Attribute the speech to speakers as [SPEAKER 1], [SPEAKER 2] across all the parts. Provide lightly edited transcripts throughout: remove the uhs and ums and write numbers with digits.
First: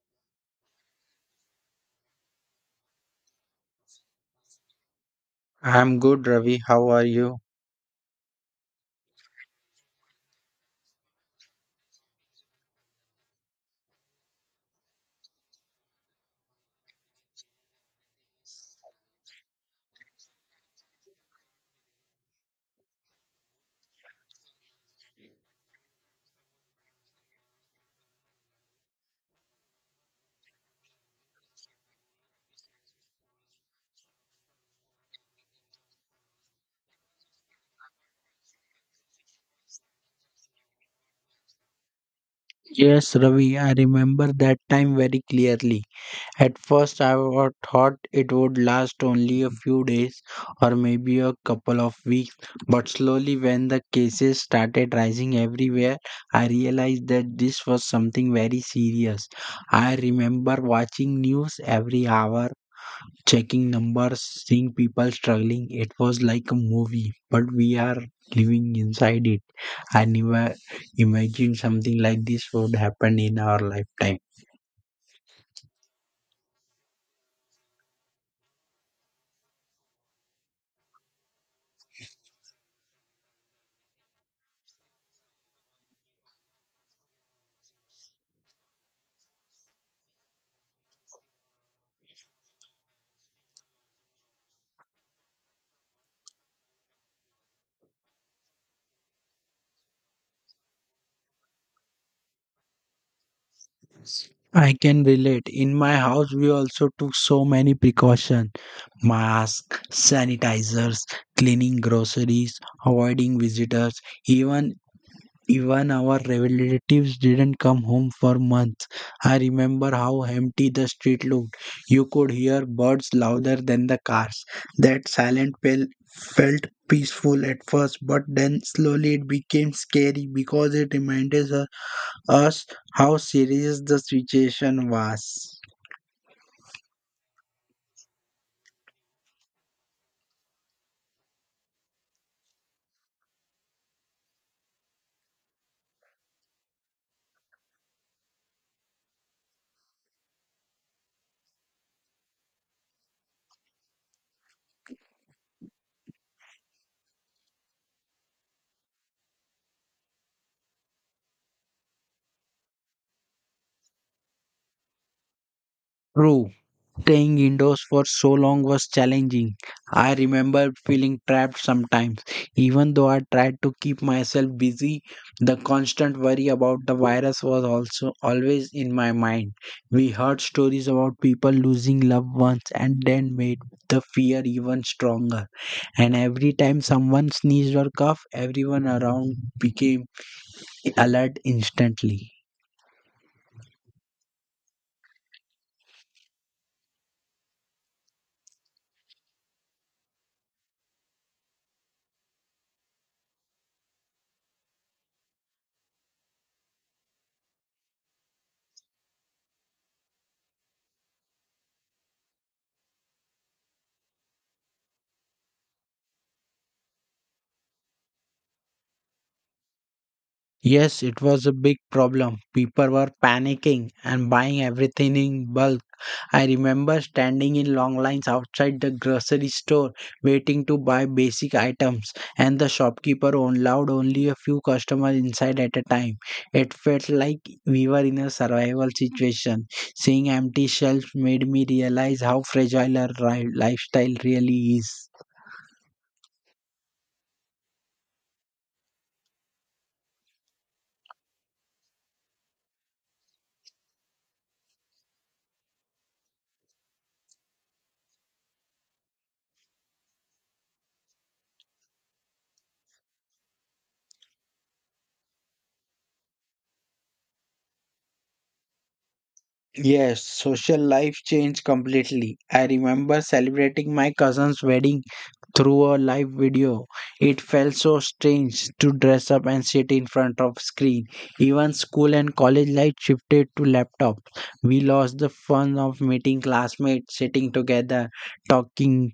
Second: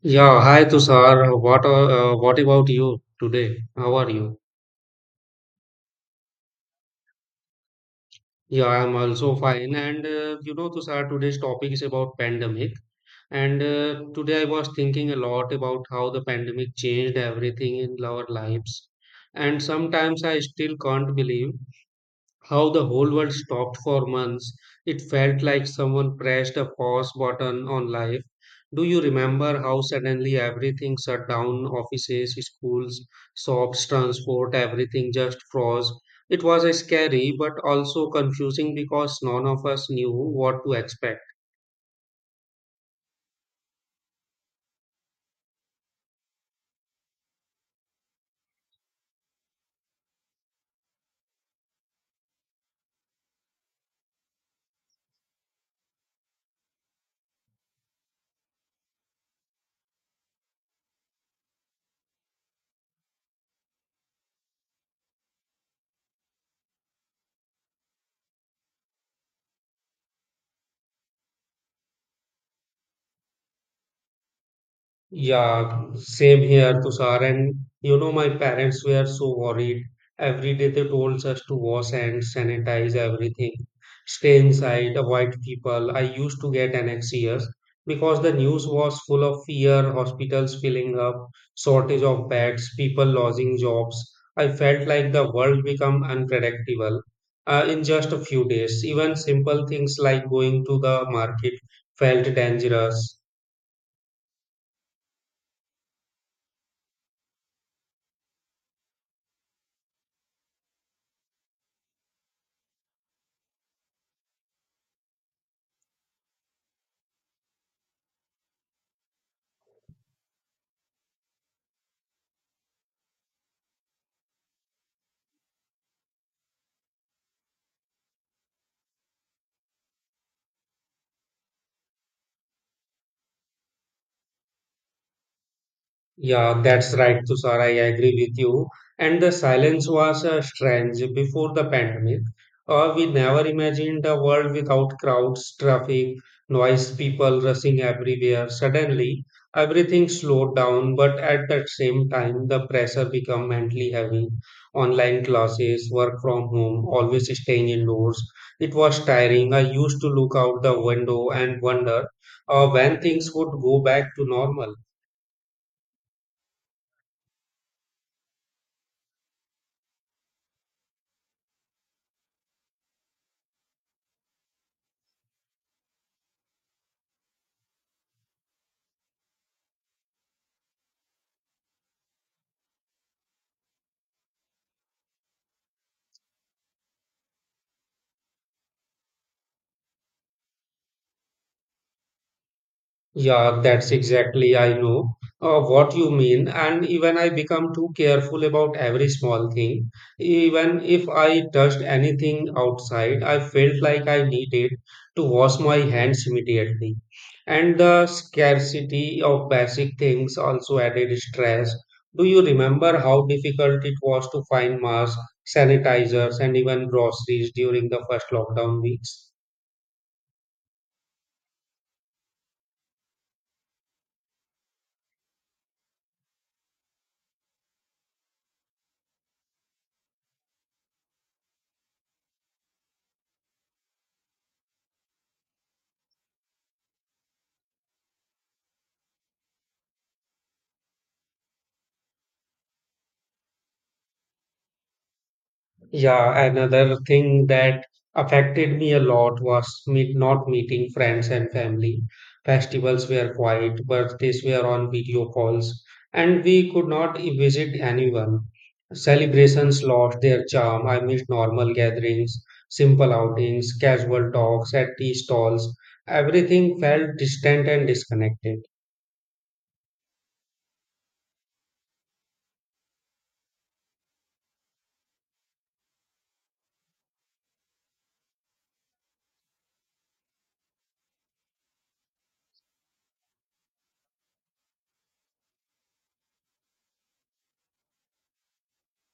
[SPEAKER 1] Yeah, hi Tushar. What about you today? How are you?
[SPEAKER 2] I'm good, Ravi. How are you?
[SPEAKER 1] Yeah, I'm also fine. And you know, Tushar, today's topic is about pandemic. And today I was thinking a lot about how the pandemic changed everything in our lives. And sometimes I still can't believe how the whole world stopped for months. It felt like someone pressed a pause button on life. Do you remember how suddenly everything shut down? Offices, schools, shops, transport, everything just froze. It was scary but also confusing because none of us knew what to expect.
[SPEAKER 2] Yes, Ravi, I remember that time very clearly. At first, thought it would last only a few days or maybe a couple of weeks, but slowly, when the cases started rising everywhere, I realized that this was something very serious. I remember watching news every hour, checking numbers, seeing people struggling. It was like a movie, but we are living inside it. I never imagined something like this would happen in our lifetime.
[SPEAKER 1] Yeah, same here, Tushar. And you know, my parents were so worried. Every day they told us to wash and sanitize everything, stay inside, avoid people. I used to get anxious because the news was full of fear, hospitals filling up, shortage of beds, people losing jobs. I felt like the world become unpredictable in just a few days. Even simple things like going to the market felt dangerous.
[SPEAKER 2] I can relate. In my house, we also took so many precautions masks, sanitizers, cleaning groceries, avoiding visitors, even Even our relatives didn't come home for months. I remember how empty the street looked. You could hear birds louder than the cars. That silent pill felt peaceful at first, but then slowly it became scary because it reminded us how serious the situation was.
[SPEAKER 1] Yeah, that's right, Tushar. I agree with you. And the silence was strange before the pandemic. We never imagined a world without crowds, traffic, noise, people rushing everywhere. Suddenly, everything slowed down, but at the same time, the pressure became mentally heavy. Online classes, work from home, always staying indoors. It was tiring. I used to look out the window and wonder when things would go back to normal.
[SPEAKER 2] True. Staying indoors for so long was challenging. I remember feeling trapped sometimes. Even though I tried to keep myself busy, the constant worry about the virus was also always in my mind. We heard stories about people losing loved ones and then made the fear even stronger. And every time someone sneezed or coughed, everyone around became alert instantly.
[SPEAKER 1] Yeah, that's exactly I know what you mean. And even I become too careful about every small thing. Even if I touched anything outside, I felt like I needed to wash my hands immediately. And the scarcity of basic things also added stress. Do you remember how difficult it was to find masks, sanitizers, and even groceries during the first lockdown weeks?
[SPEAKER 2] Yes, it was a big problem. People were panicking and buying everything in bulk. I remember standing in long lines outside the grocery store waiting to buy basic items, and the shopkeeper allowed only a few customers inside at a time. It felt like we were in a survival situation. Seeing empty shelves made me realize how fragile our lifestyle really is.
[SPEAKER 1] Yeah, another thing that affected me a lot was not meeting friends and family. Festivals were quiet, birthdays were on video calls, and we could not visit anyone. Celebrations lost their charm. I missed normal gatherings, simple outings, casual talks at tea stalls. Everything felt distant and disconnected.
[SPEAKER 2] Yes, social life changed completely. I remember celebrating my cousin's wedding through a live video. It felt so strange to dress up and sit in front of screen. Even school and college life shifted to laptops. We lost the fun of meeting classmates, sitting together, talking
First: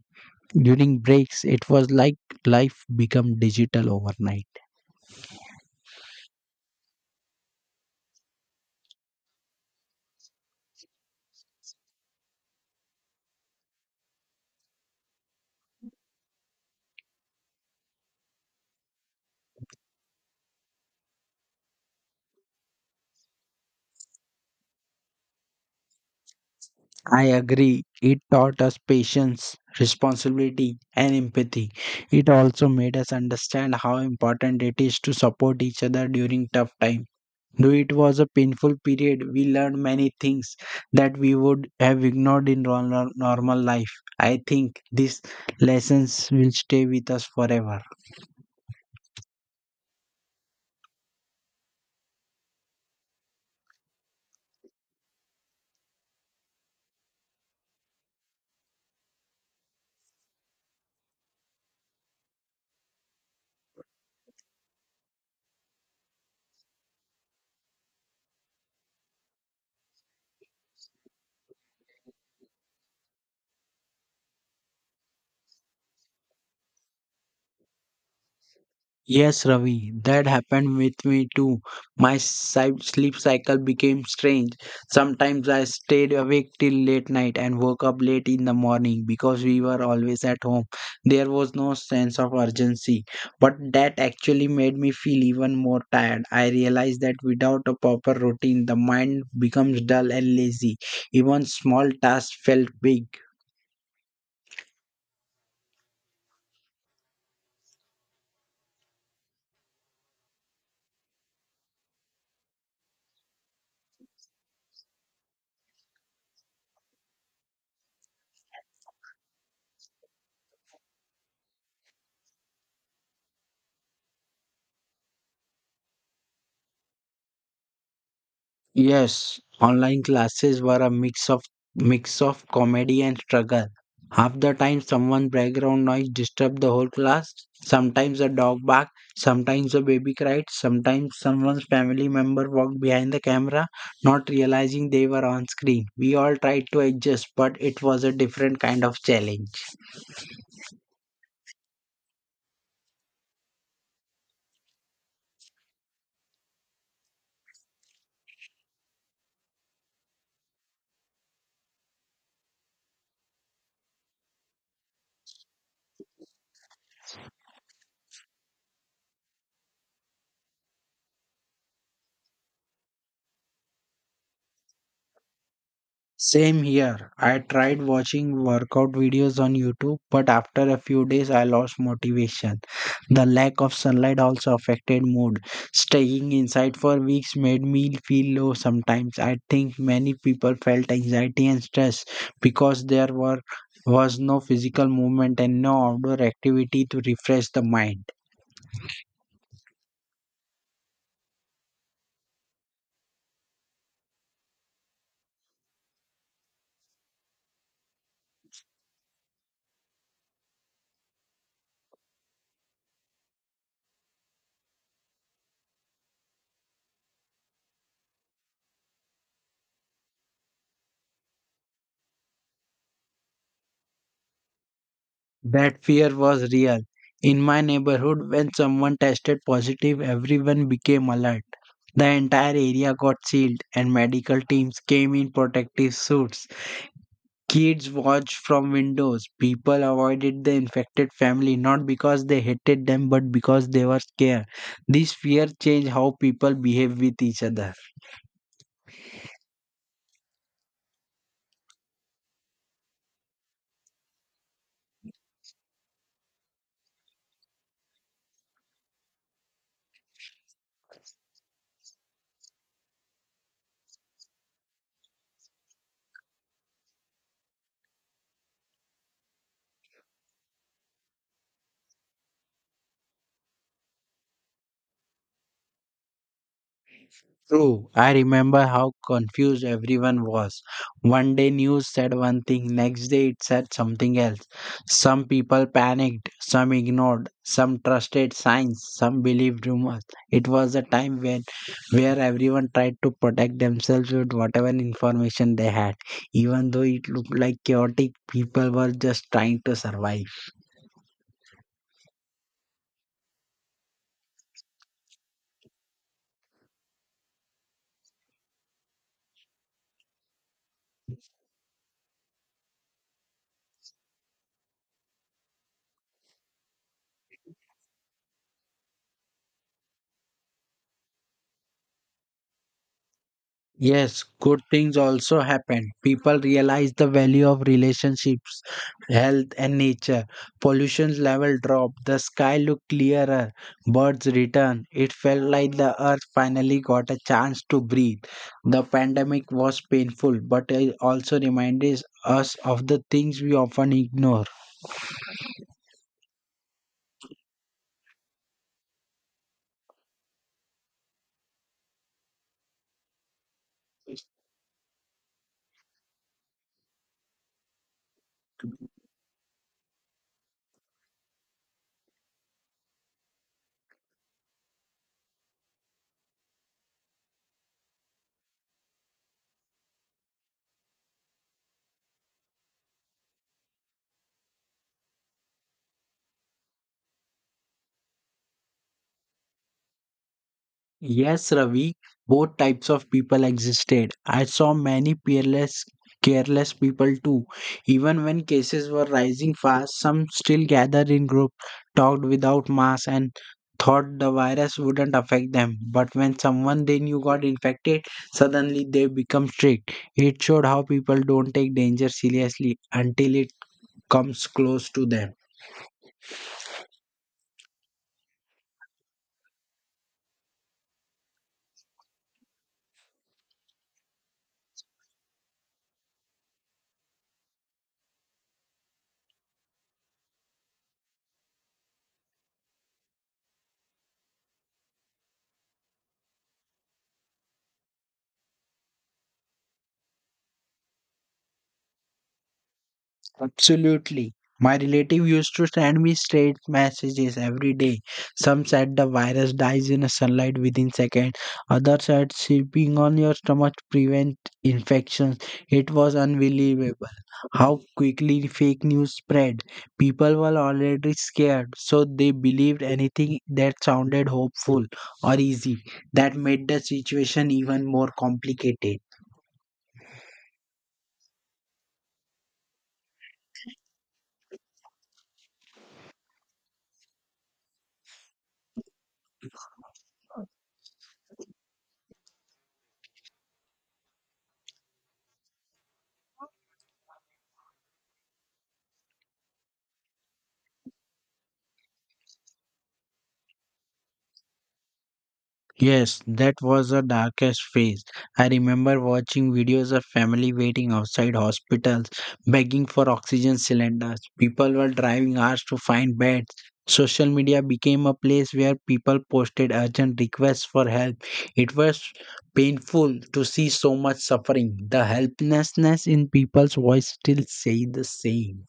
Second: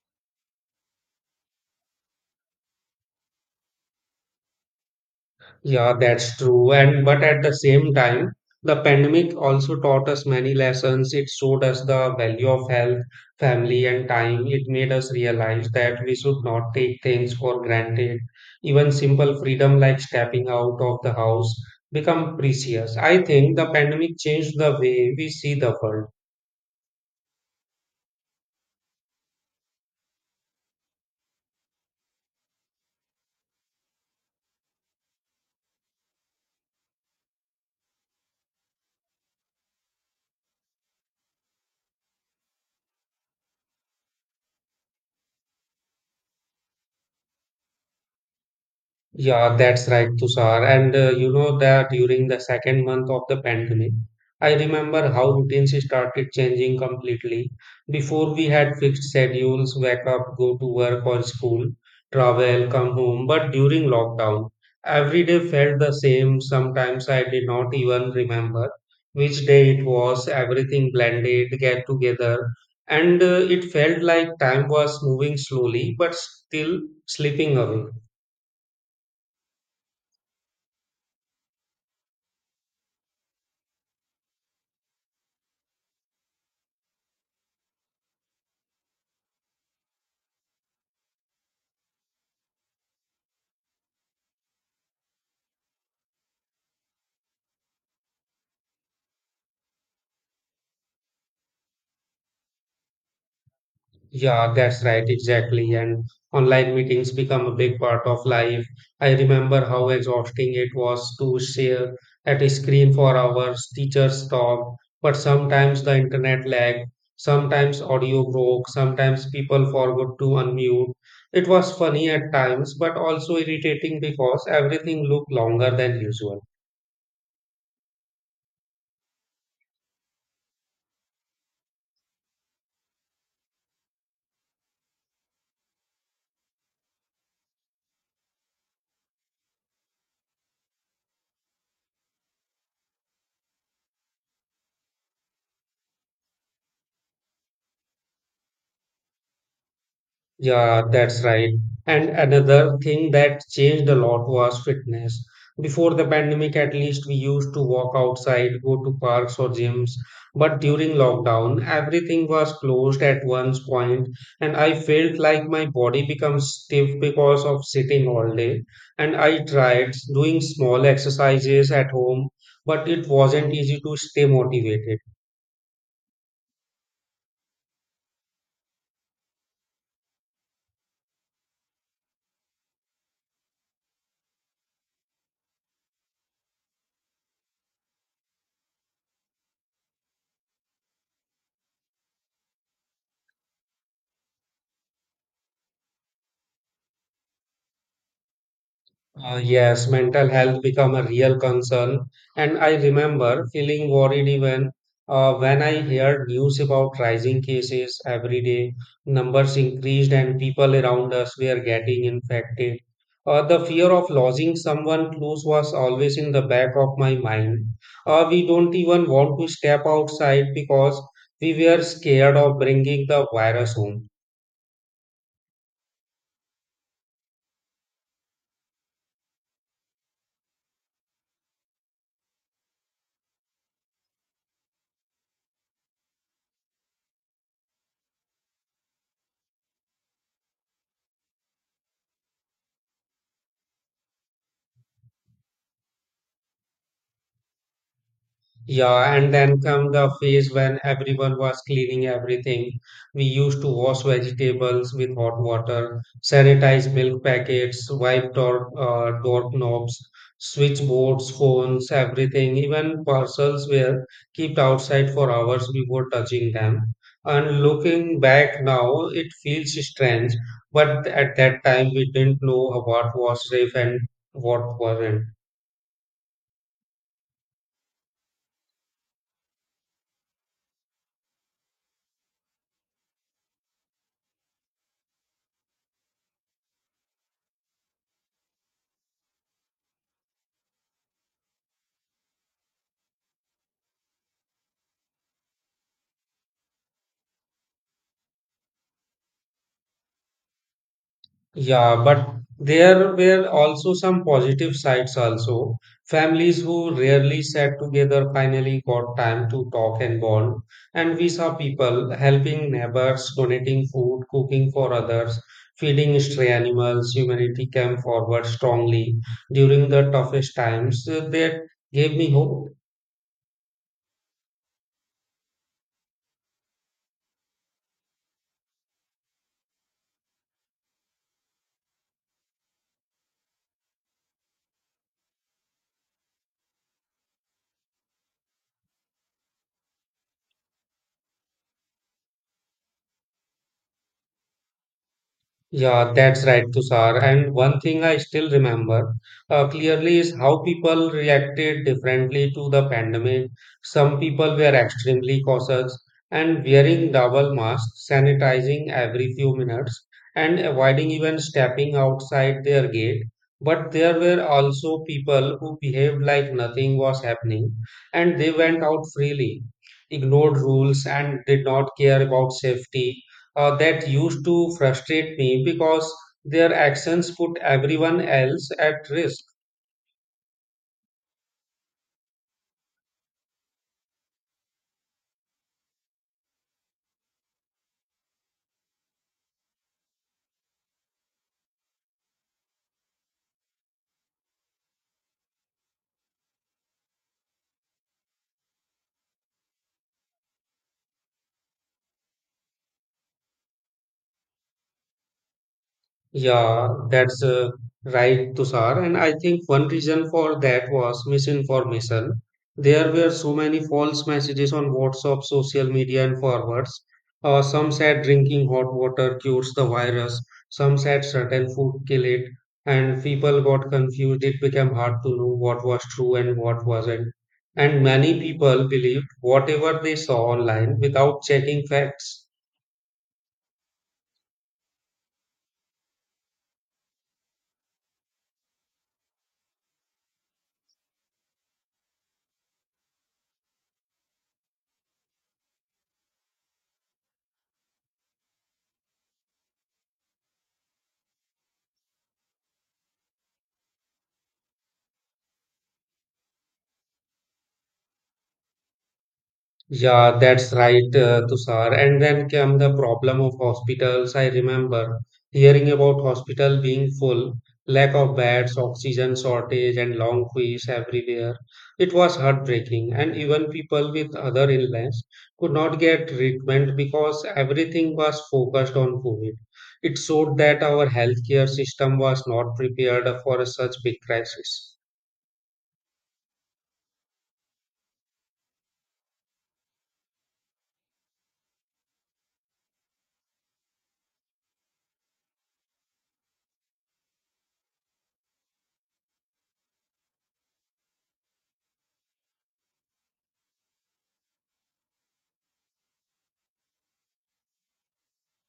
[SPEAKER 2] during breaks. It was like life become digital overnight.
[SPEAKER 1] Yeah, that's true. And but at the same time, the pandemic also taught us many lessons. It showed us the value of health, family, and time. It made us realize that we should not take things for granted. Even simple freedom like stepping out of the house become precious. I think the pandemic changed the way we see the world.
[SPEAKER 2] I agree. It taught us patience, responsibility, and empathy. It also made us understand how important it is to support each other during tough times. Though it was a painful period, we learned many things that we would have ignored in normal life. I think these lessons will stay with us forever.
[SPEAKER 1] Yeah, that's right, Tushar. And you know that during the second month of the pandemic, I remember how routines started changing completely. Before we had fixed schedules, wake up, go to work or school, travel, come home. But during lockdown, every day felt the same. Sometimes I did not even remember which day it was. Everything blended, get together. And it felt like time was moving slowly, but still slipping away.
[SPEAKER 2] Yes, Ravi, that happened with me too. My sleep cycle became strange. Sometimes I stayed awake till late night and woke up late in the morning because we were always at home. There was no sense of urgency, but that actually made me feel even more tired. I realized that without a proper routine, the mind becomes dull and lazy. Even small tasks felt big.
[SPEAKER 1] Yeah, that's right, exactly. And online meetings become a big part of life. I remember how exhausting it was to share at a screen for hours, teachers talk, but sometimes the internet lagged, sometimes audio broke, sometimes people forgot to unmute. It was funny at times, but also irritating because everything looked longer than usual.
[SPEAKER 2] Yes, online classes were a mix of comedy and struggle. Half the time someone background noise disturbed the whole class. Sometimes a dog barked, sometimes a baby cried, sometimes someone's family member walked behind the camera, not realizing they were on screen. We all tried to adjust, but it was a different kind of challenge.
[SPEAKER 1] Yeah, that's right. And another thing that changed a lot was fitness. Before the pandemic, at least we used to walk outside, go to parks or gyms. But during lockdown, everything was closed at one point, and I felt like my body becomes stiff because of sitting all day. And I tried doing small exercises at home, but it wasn't easy to stay motivated.
[SPEAKER 2] Same here. I tried watching workout videos on YouTube, but after a few days I lost motivation. The lack of sunlight also affected mood. Staying inside for weeks made me feel low sometimes. I think many people felt anxiety and stress because there were was no physical movement and no outdoor activity to refresh the mind.
[SPEAKER 1] Yes, mental health become a real concern, and I remember feeling worried even when I heard news about rising cases every day. Numbers increased, and people around us were getting infected. The fear of losing someone close was always in the back of my mind. We don't even want to step outside because we were scared of bringing the virus home.
[SPEAKER 2] That fear was real. In my neighborhood, when someone tested positive, everyone became alert. The entire area got sealed, and medical teams came in protective suits. Kids watched from windows. People avoided the infected family not because they hated them but because they were scared. This fear changed how people behave with each other.
[SPEAKER 1] Yeah, and then come the phase when everyone was cleaning everything. We used to wash vegetables with hot water, sanitize milk packets, wipe doorknobs, switchboards, phones, everything. Even parcels were kept outside for hours before touching them. And looking back now, it feels strange, but at that time we didn't know what was safe and what wasn't.
[SPEAKER 2] True, I remember how confused everyone was. One day news said one thing, next day it said something else. Some people panicked, some ignored, some trusted signs, some believed rumors. It was a time when where everyone tried to protect themselves with whatever information they had. Even though it looked like chaotic, people were just trying to survive.
[SPEAKER 1] Yeah, but there were also some positive sides also. Families who rarely sat together finally got time to talk and bond. And we saw people helping neighbors, donating food, cooking for others, feeding stray animals. Humanity came forward strongly during the toughest times. That gave me hope.
[SPEAKER 2] Yes, good things also happen. People realize the value of relationships, health, and nature. Pollution level dropped. The sky looked clearer. Birds returned. It felt like the earth finally got a chance to breathe. The pandemic was painful, but it also reminded us of the things we often ignore.
[SPEAKER 1] Yeah, that's right, Tushar. And one thing I still remember clearly is how people reacted differently to the pandemic. Some people were extremely cautious and wearing double masks, sanitizing every few minutes, and avoiding even stepping outside their gate. But there were also people who behaved like nothing was happening and they went out freely, ignored rules, and did not care about safety that used to frustrate me because their actions put everyone else at risk.
[SPEAKER 2] Yes, Ravi, both types of people existed. I saw many peerless, careless people too. Even when cases were rising fast, some still gathered in group, talked without masks, and thought the virus wouldn't affect them. But when someone they knew got infected, suddenly they become strict. It showed how people don't take danger seriously until it comes close to them.
[SPEAKER 1] Yeah, that's right, Tushar. And I think one reason for that was misinformation. There were so many false messages on WhatsApp, social media, and forwards. Some said drinking hot water cures the virus, some said certain food kill it, and people got confused. It became hard to know what was true and what wasn't. And many people believed whatever they saw online without checking facts.
[SPEAKER 2] Absolutely. My relative used to send me straight messages every day. Some said the virus dies in a sunlight within seconds. Others said sleeping on your stomach prevent infections. It was unbelievable how quickly fake news spread. People were already scared, so they believed anything that sounded hopeful or easy. That made the situation even more complicated.
[SPEAKER 1] Yeah, that's right, Tushar. And then came the problem of hospitals. I remember hearing about hospital being full, lack of beds, oxygen shortage, and long queues everywhere. It was heartbreaking, and even people with other illness could not get treatment because everything was focused on COVID. It showed that our healthcare system was not prepared for such big crisis.
[SPEAKER 2] Yes, that was the darkest phase. I remember watching videos of family waiting outside hospitals, begging for oxygen cylinders. People were driving hours to find beds. Social media became a place where people posted urgent requests for help. It was painful to see so much suffering. The helplessness in people's voice still say the same.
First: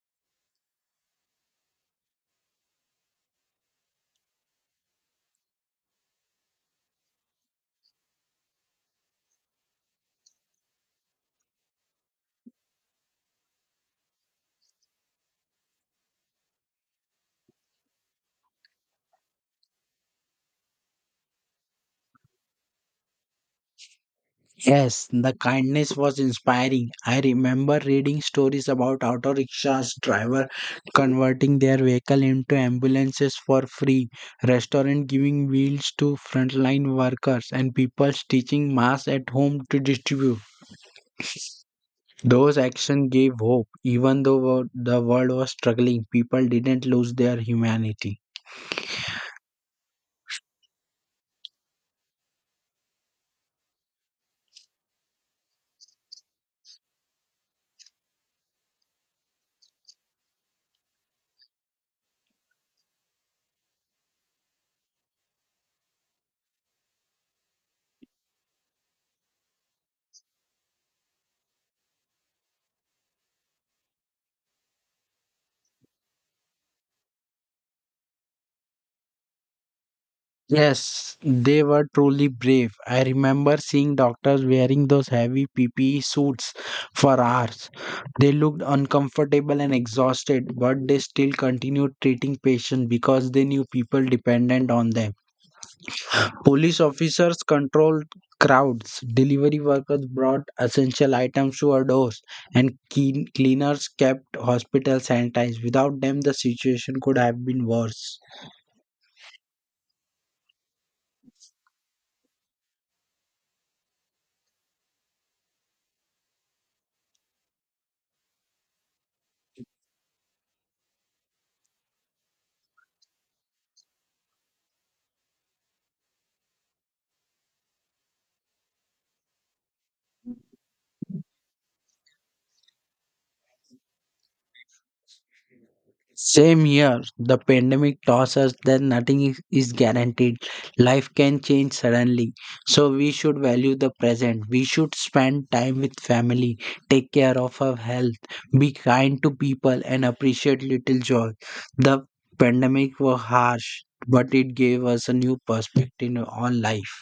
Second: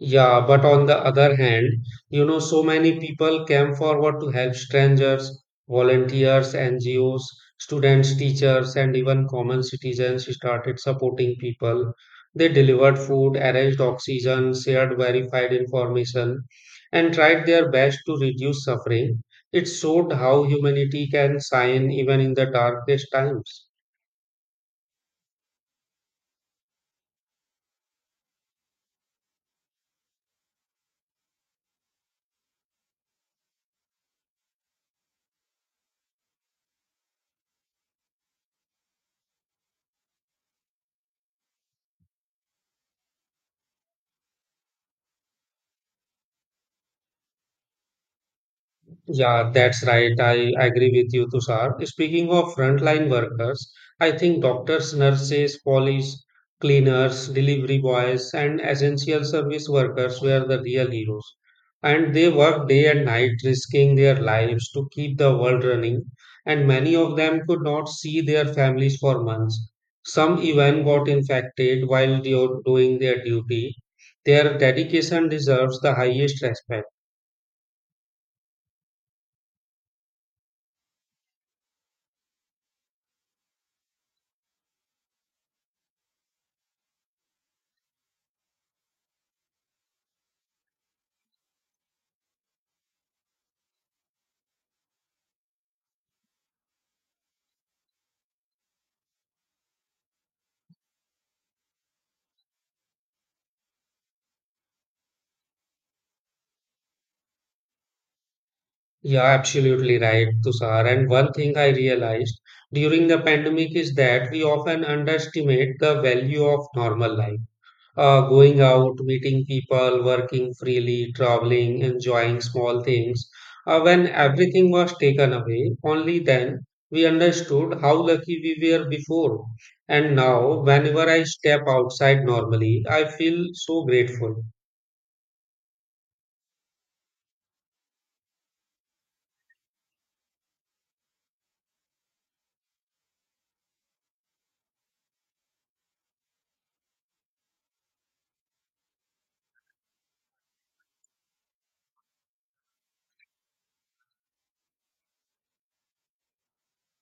[SPEAKER 1] Yeah, but on the other hand, you know, so many people came forward to help strangers, volunteers, NGOs, students, teachers, and even common citizens started supporting people. They delivered food, arranged oxygen, shared verified information, and tried their best to reduce suffering. It showed how humanity can shine even in the darkest times.
[SPEAKER 2] Yes, the kindness was inspiring. I remember reading stories about auto rickshaws driver converting their vehicle into ambulances for free, restaurant giving meals to frontline workers, and people teaching masks at home to distribute. Those actions gave hope. Even though the world was struggling, people didn't lose their humanity.
[SPEAKER 1] Yeah, that's right. I agree with you, Tushar. Speaking of frontline workers, I think doctors, nurses, police, cleaners, delivery boys, and essential service workers were the real heroes. And they worked day and night, risking their lives to keep the world running. And many of them could not see their families for months. Some even got infected while doing their duty. Their dedication deserves the highest respect.
[SPEAKER 2] Yes, they were truly brave. I remember seeing doctors wearing those heavy PPE suits for hours. They looked uncomfortable and exhausted, but they still continued treating patients because they knew people dependent on them. Police officers controlled crowds, delivery workers brought essential items to our doors, and cleaners kept hospitals sanitized. Without them, the situation could have been worse.
[SPEAKER 1] Yeah, absolutely right, Tushar. And one thing I realized during the pandemic is that we often underestimate the value of normal life. Going out, meeting people, working freely, traveling, enjoying small things. When everything was taken away, only then we understood how lucky we were before. And now, whenever I step outside normally, I feel so grateful.
[SPEAKER 2] Same year, the pandemic taught us that nothing is guaranteed. Life can change suddenly. So we should value the present. We should spend time with family, take care of our health, be kind to people, and appreciate little joy. The pandemic was harsh, but it gave us a new perspective on life.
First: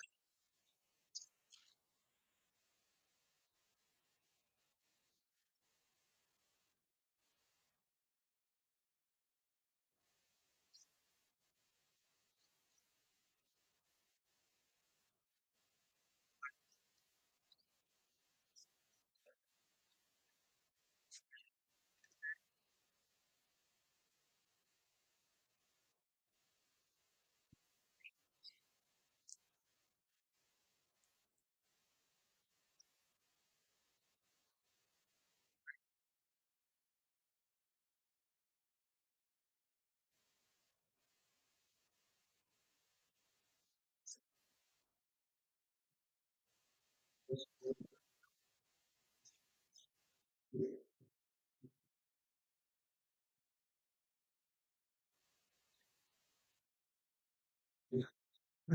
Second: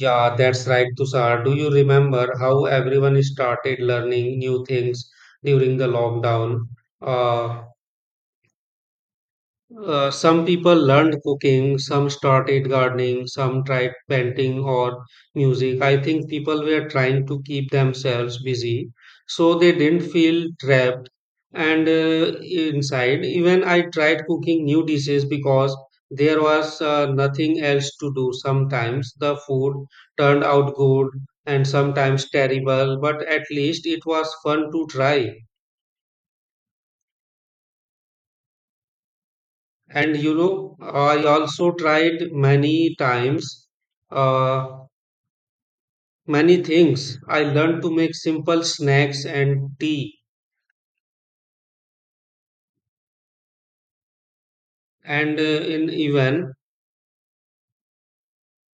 [SPEAKER 1] Yeah, that's right, Tushar. Do you remember how everyone started learning new things during the lockdown? Uh, some people learned cooking, some started gardening, some tried painting or music. I think people were trying to keep themselves busy so they didn't feel trapped and inside. Even I tried cooking new dishes because there was nothing else to do. Sometimes the food turned out good and sometimes terrible, but at least it was fun to try. And you know, I also tried many times, uh, many things. I learned to make simple snacks and tea, and in even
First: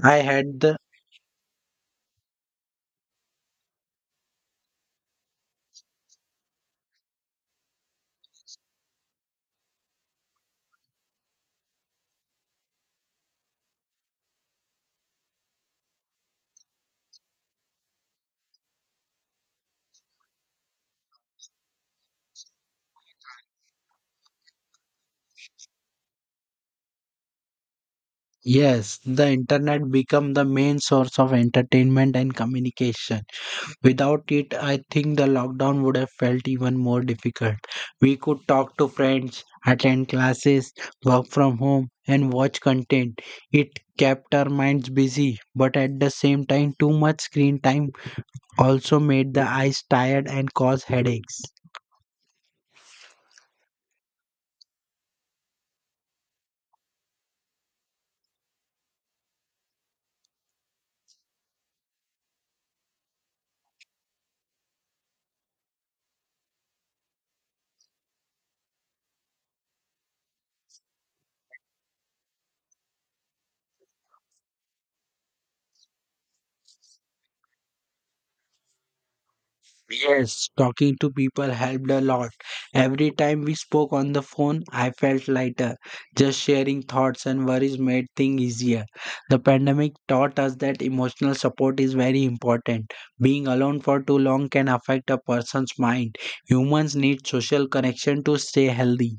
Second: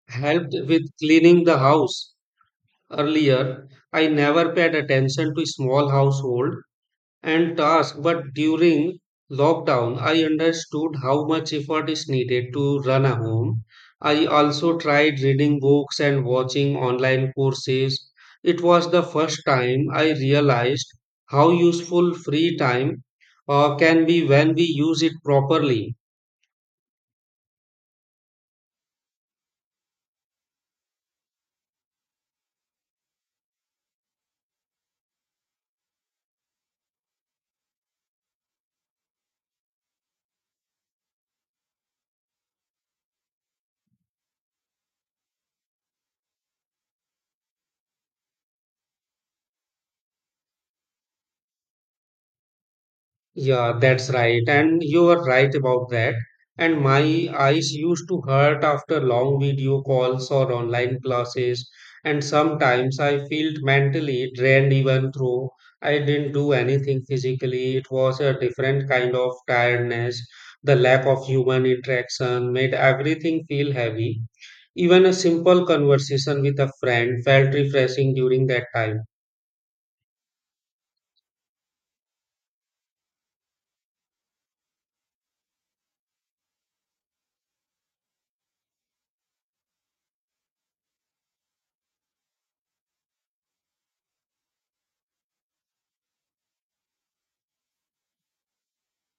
[SPEAKER 2] I
[SPEAKER 1] helped
[SPEAKER 2] had the
[SPEAKER 1] with cleaning the house. Earlier, I never paid attention to small household and tasks, but during lockdown, I understood how much effort is needed to run a home. I also tried reading books and watching online courses. It was the first time I realized how useful free time can be when we use it properly.
[SPEAKER 2] yes, the internet become the main source of entertainment and communication. Without it, I think the lockdown would have felt even more difficult. We could talk to friends, attend classes, work from home, and watch content. It kept our minds busy, but at the same time, too much screen time also made the eyes tired and caused headaches.
[SPEAKER 1] Yeah, that's right. And you are right about that. And my eyes used to hurt after long video calls or online classes. And sometimes I felt mentally drained even though I didn't do anything physically. It was a different kind of tiredness. The lack of human interaction made everything feel heavy. Even a simple conversation with a friend felt refreshing during that time.
[SPEAKER 2] Yes, talking to people helped a lot. Every time we spoke on the phone, I felt lighter. Just sharing thoughts and worries made things easier. The pandemic taught us that emotional support is very important. Being alone for too long can affect a person's mind. Humans need social connection to stay healthy.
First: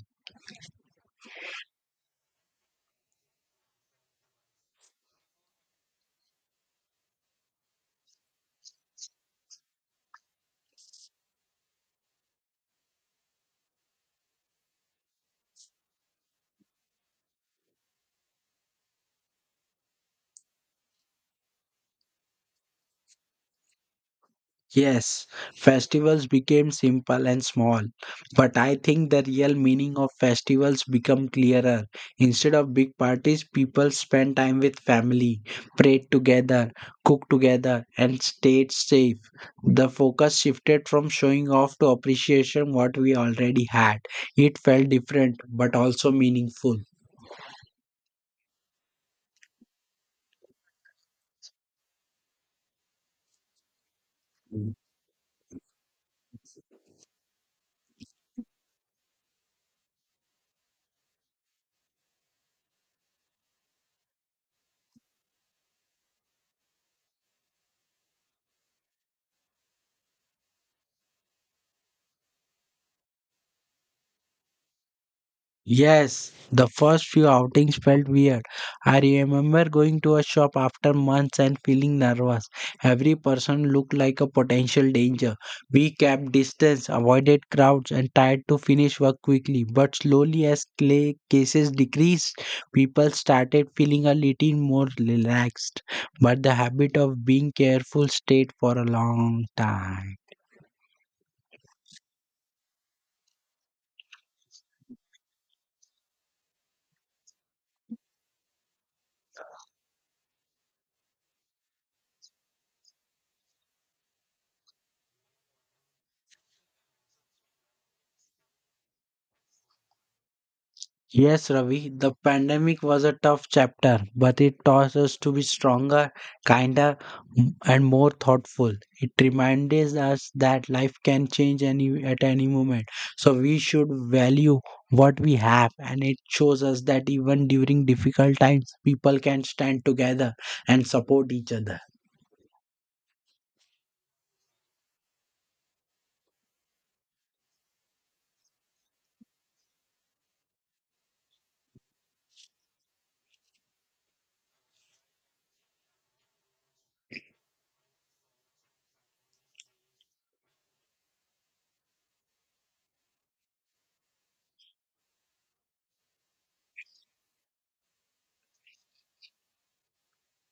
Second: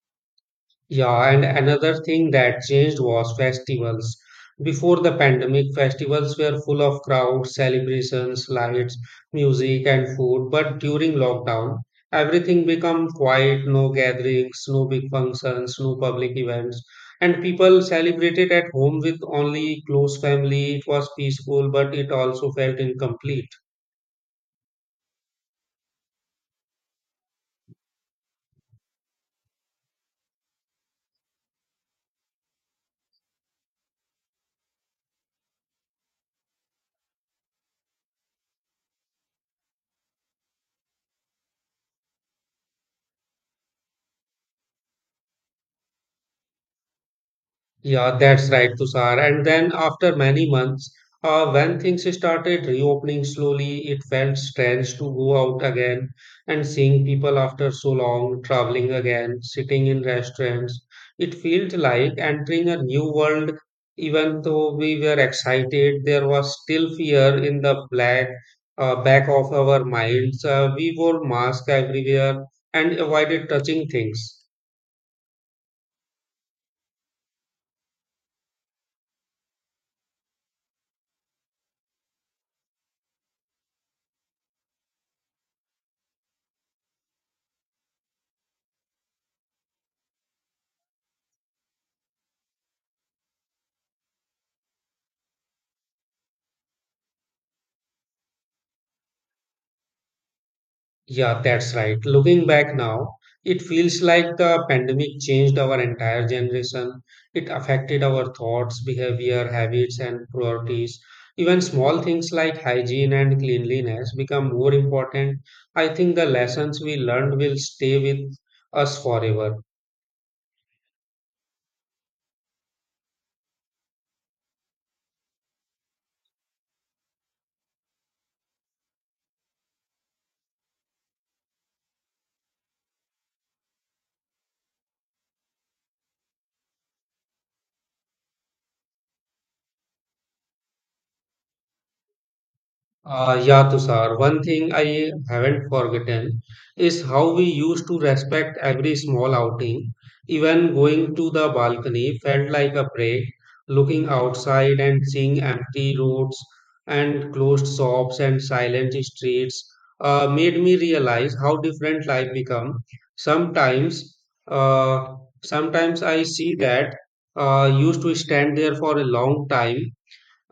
[SPEAKER 1] Yeah, and another thing that changed was festivals. Before the pandemic, festivals were full of crowds, celebrations, lights, music, and food. But during lockdown, everything became quiet, no gatherings, no big functions, no public events. And people celebrated at home with only close family. It was peaceful, but it also felt incomplete.
[SPEAKER 2] Yes, festivals became simple and small, but I think the real meaning of festivals become clearer. Instead of big parties, people spend time with family, prayed together, cooked together, and stayed safe. The focus shifted from showing off to appreciation what we already had. It felt different but also meaningful.
[SPEAKER 1] Yeah, that's right, Tushar. And then after many months, when things started reopening slowly, it felt strange to go out again and seeing people after so long, traveling again, sitting in restaurants. It felt like entering a new world. Even though we were excited, there was still fear in the black back of our minds. We wore masks everywhere and avoided touching things.
[SPEAKER 2] Yes, the first few outings felt weird. I remember going to a shop after months and feeling nervous. Every person looked like a potential danger. We kept distance, avoided crowds, and tried to finish work quickly. But slowly, as cases decreased, people started feeling a little more relaxed. But the habit of being careful stayed for a long time.
[SPEAKER 1] Yeah, that's right. Looking back now, it feels like the pandemic changed our entire generation. It affected our thoughts, behavior, habits, and priorities. Even small things like hygiene and cleanliness become more important. I think the lessons we learned will stay with us forever.
[SPEAKER 2] Yes, Ravi, the pandemic was a tough chapter, but it taught us to be stronger, kinder, and more thoughtful. It reminded us that life can change any at any moment. So we should value what we have, and it shows us that even during difficult times, people can stand together and support each other.
[SPEAKER 1] Yeah, Tushar. One thing I haven't forgotten is how we used to respect every small outing. Even going to the balcony felt like a break, looking outside and seeing empty roads and closed shops and silent streets made me realize how different life become. Sometimes, uh, sometimes I see that used to stand there for a long time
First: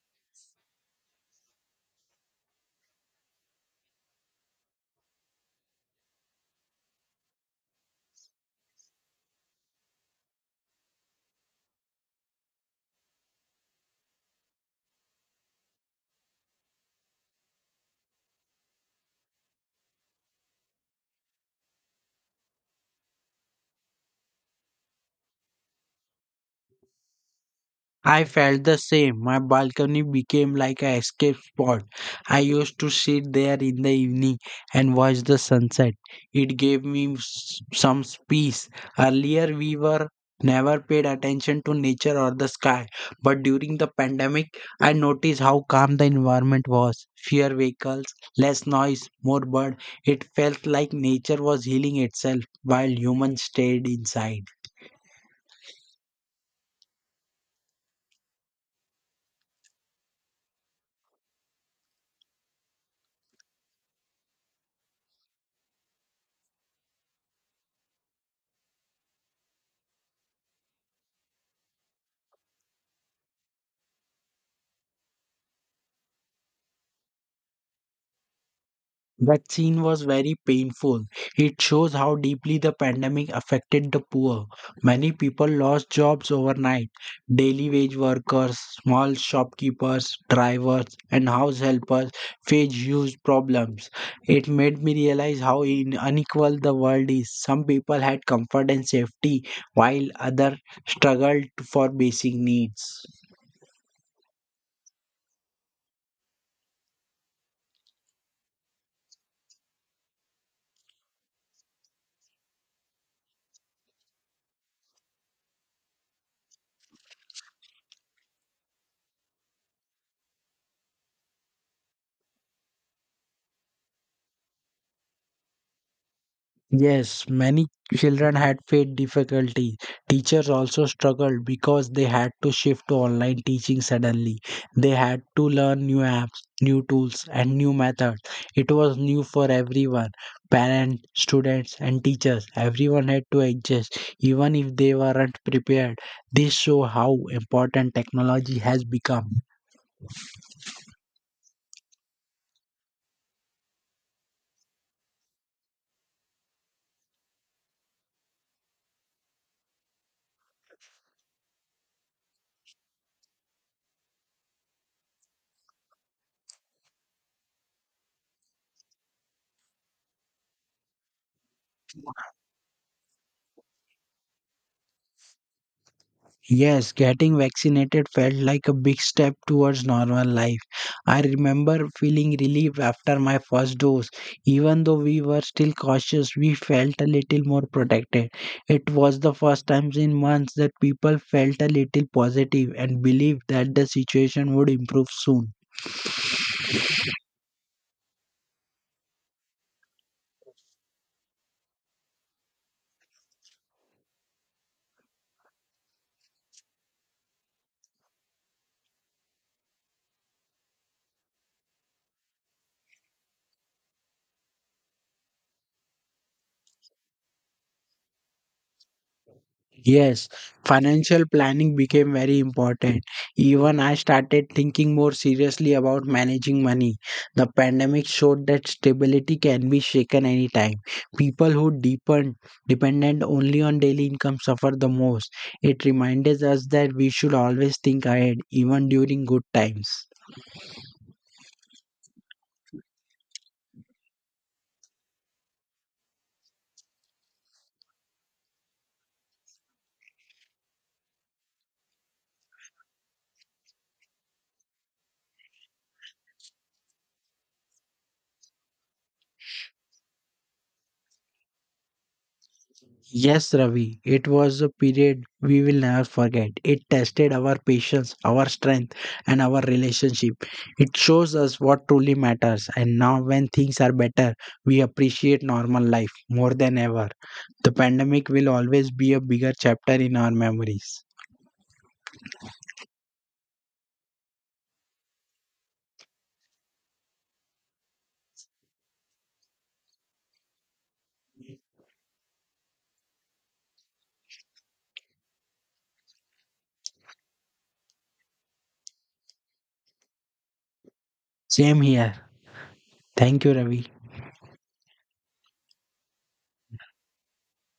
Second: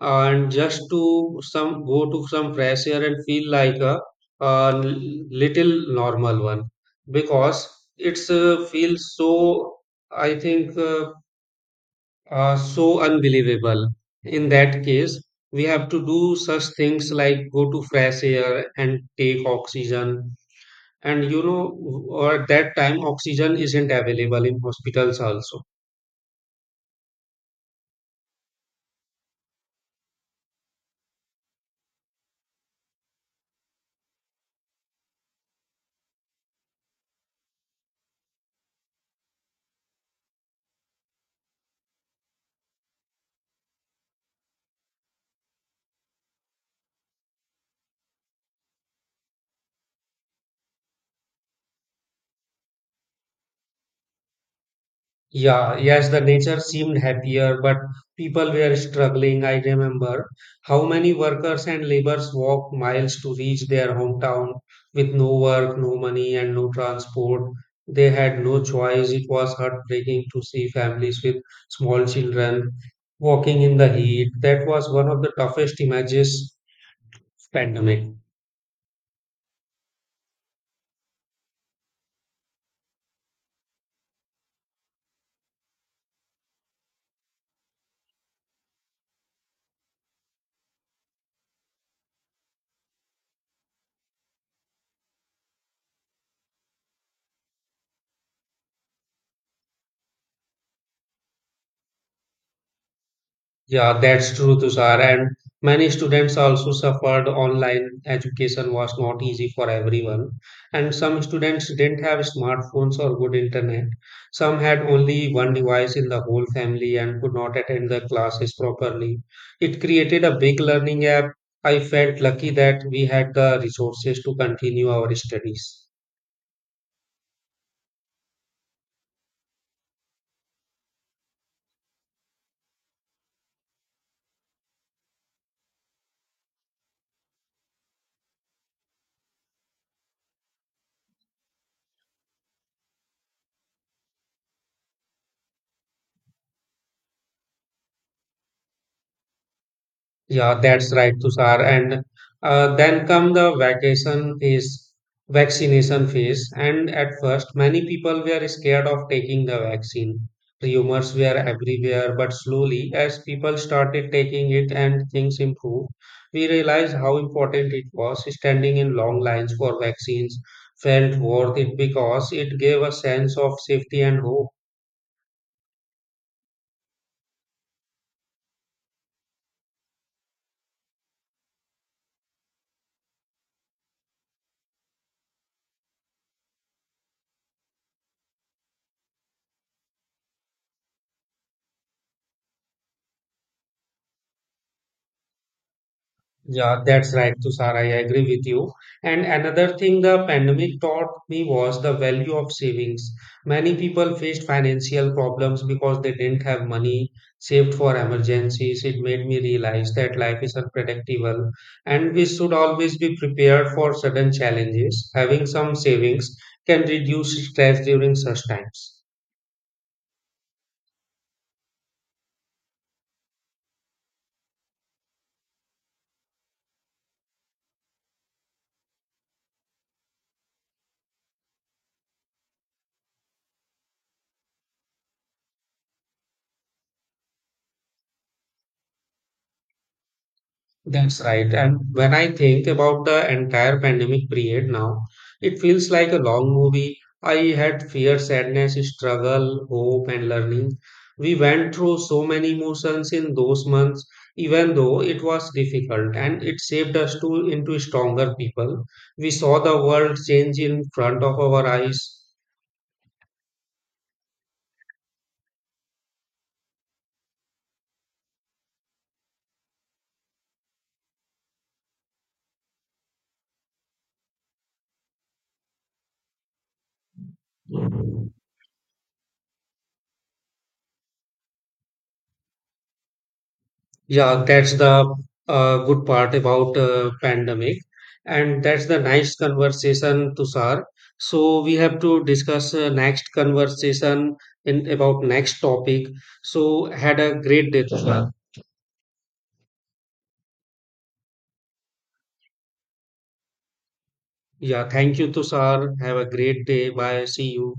[SPEAKER 1] and just to some go to some fresh air and feel like a little normal one because it's feels so I think so unbelievable. In that case, we have to do such things like go to fresh air and take oxygen. And you know, or at that time, oxygen isn't available in hospitals also.
[SPEAKER 2] I felt the same. My balcony became like a escape spot. I used to sit there in the evening and watch the sunset. It gave me some peace. Earlier, we were never paid attention to nature or the sky, but during the pandemic, I noticed how calm the environment was. Fewer vehicles, less noise, more bird. It felt like nature was healing itself while humans stayed inside.
[SPEAKER 1] Yeah, yes, the nature seemed happier, but people were struggling. I remember how many workers and laborers walked miles to reach their hometown with no work, no money, and no transport. They had no choice. It was heartbreaking to see families with small children walking in the heat. That was one of the toughest images of pandemic.
[SPEAKER 2] That scene was very painful. It shows how deeply the pandemic affected the poor. Many people lost jobs overnight. Daily wage workers, small shopkeepers, drivers, and house helpers faced huge problems. It made me realize how unequal the world is. Some people had comfort and safety, while others struggled for basic needs.
[SPEAKER 1] Yeah, that's true, Tushar. And many students also suffered. Online education was not easy for everyone. And some students didn't have smartphones or good internet. Some had only one device in the whole family and could not attend the classes properly. It created a big learning gap. I felt lucky that we had the resources to continue our studies.
[SPEAKER 2] Yes, many children had faith difficulty. Teachers also struggled because they had to shift to online teaching suddenly. They had to learn new apps, new tools, and new methods. It was new for everyone parents, students, and teachers. Everyone had to adjust, even if they weren't prepared. This shows how important technology has become.
[SPEAKER 1] Yeah, that's right, Tushar. And then come the vaccination phase. And at first, many people were scared of taking the vaccine. Rumors were everywhere, but slowly, as people started taking it and things improved, we realized how important it was. Standing in long lines for vaccines felt worth it because it gave a sense of safety and hope.
[SPEAKER 2] Yes, getting vaccinated felt like a big step towards normal life. I remember feeling relief after my first dose. Even though we were still cautious, we felt a little more protected. It was the first time in months that people felt a little positive and believed that the situation would improve soon.
[SPEAKER 1] Yeah, that's right, Tushar. I agree with you. And another thing the pandemic taught me was the value of savings. Many people faced financial problems because they didn't have money saved for emergencies. It made me realize that life is unpredictable and we should always be prepared for sudden challenges. Having some savings can reduce stress during such times.
[SPEAKER 2] Yes, financial planning became very important. Even I started thinking more seriously about managing money. The pandemic showed that stability can be shaken anytime. People who deepen dependent only on daily income suffer the most. It reminded us that we should always think ahead, even during good times.
[SPEAKER 1] That's right. And when I think about the entire pandemic period now, it feels like a long movie. I had fear, sadness, struggle, hope, and learning. We went through so many emotions in those months, even though it was difficult, and it shaped us to into stronger people. We saw the world change in front of our eyes.
[SPEAKER 2] Yes, Ravi, it was a period we will never forget. It tested our patience, our strength, and our relationship. It shows us what truly matters. And now, when things are better, we appreciate normal life more than ever. The pandemic will always be a bigger chapter in our memories.
[SPEAKER 1] Yeah, that's the good part about pandemic, and that's the nice conversation, Tushar. So we have to discuss next conversation in about next topic. So had a great day, Tushar.
[SPEAKER 2] Same here. Thank you, Ravi.
[SPEAKER 1] Yeah, thank you, Tushar. Have a great day. Bye. See you.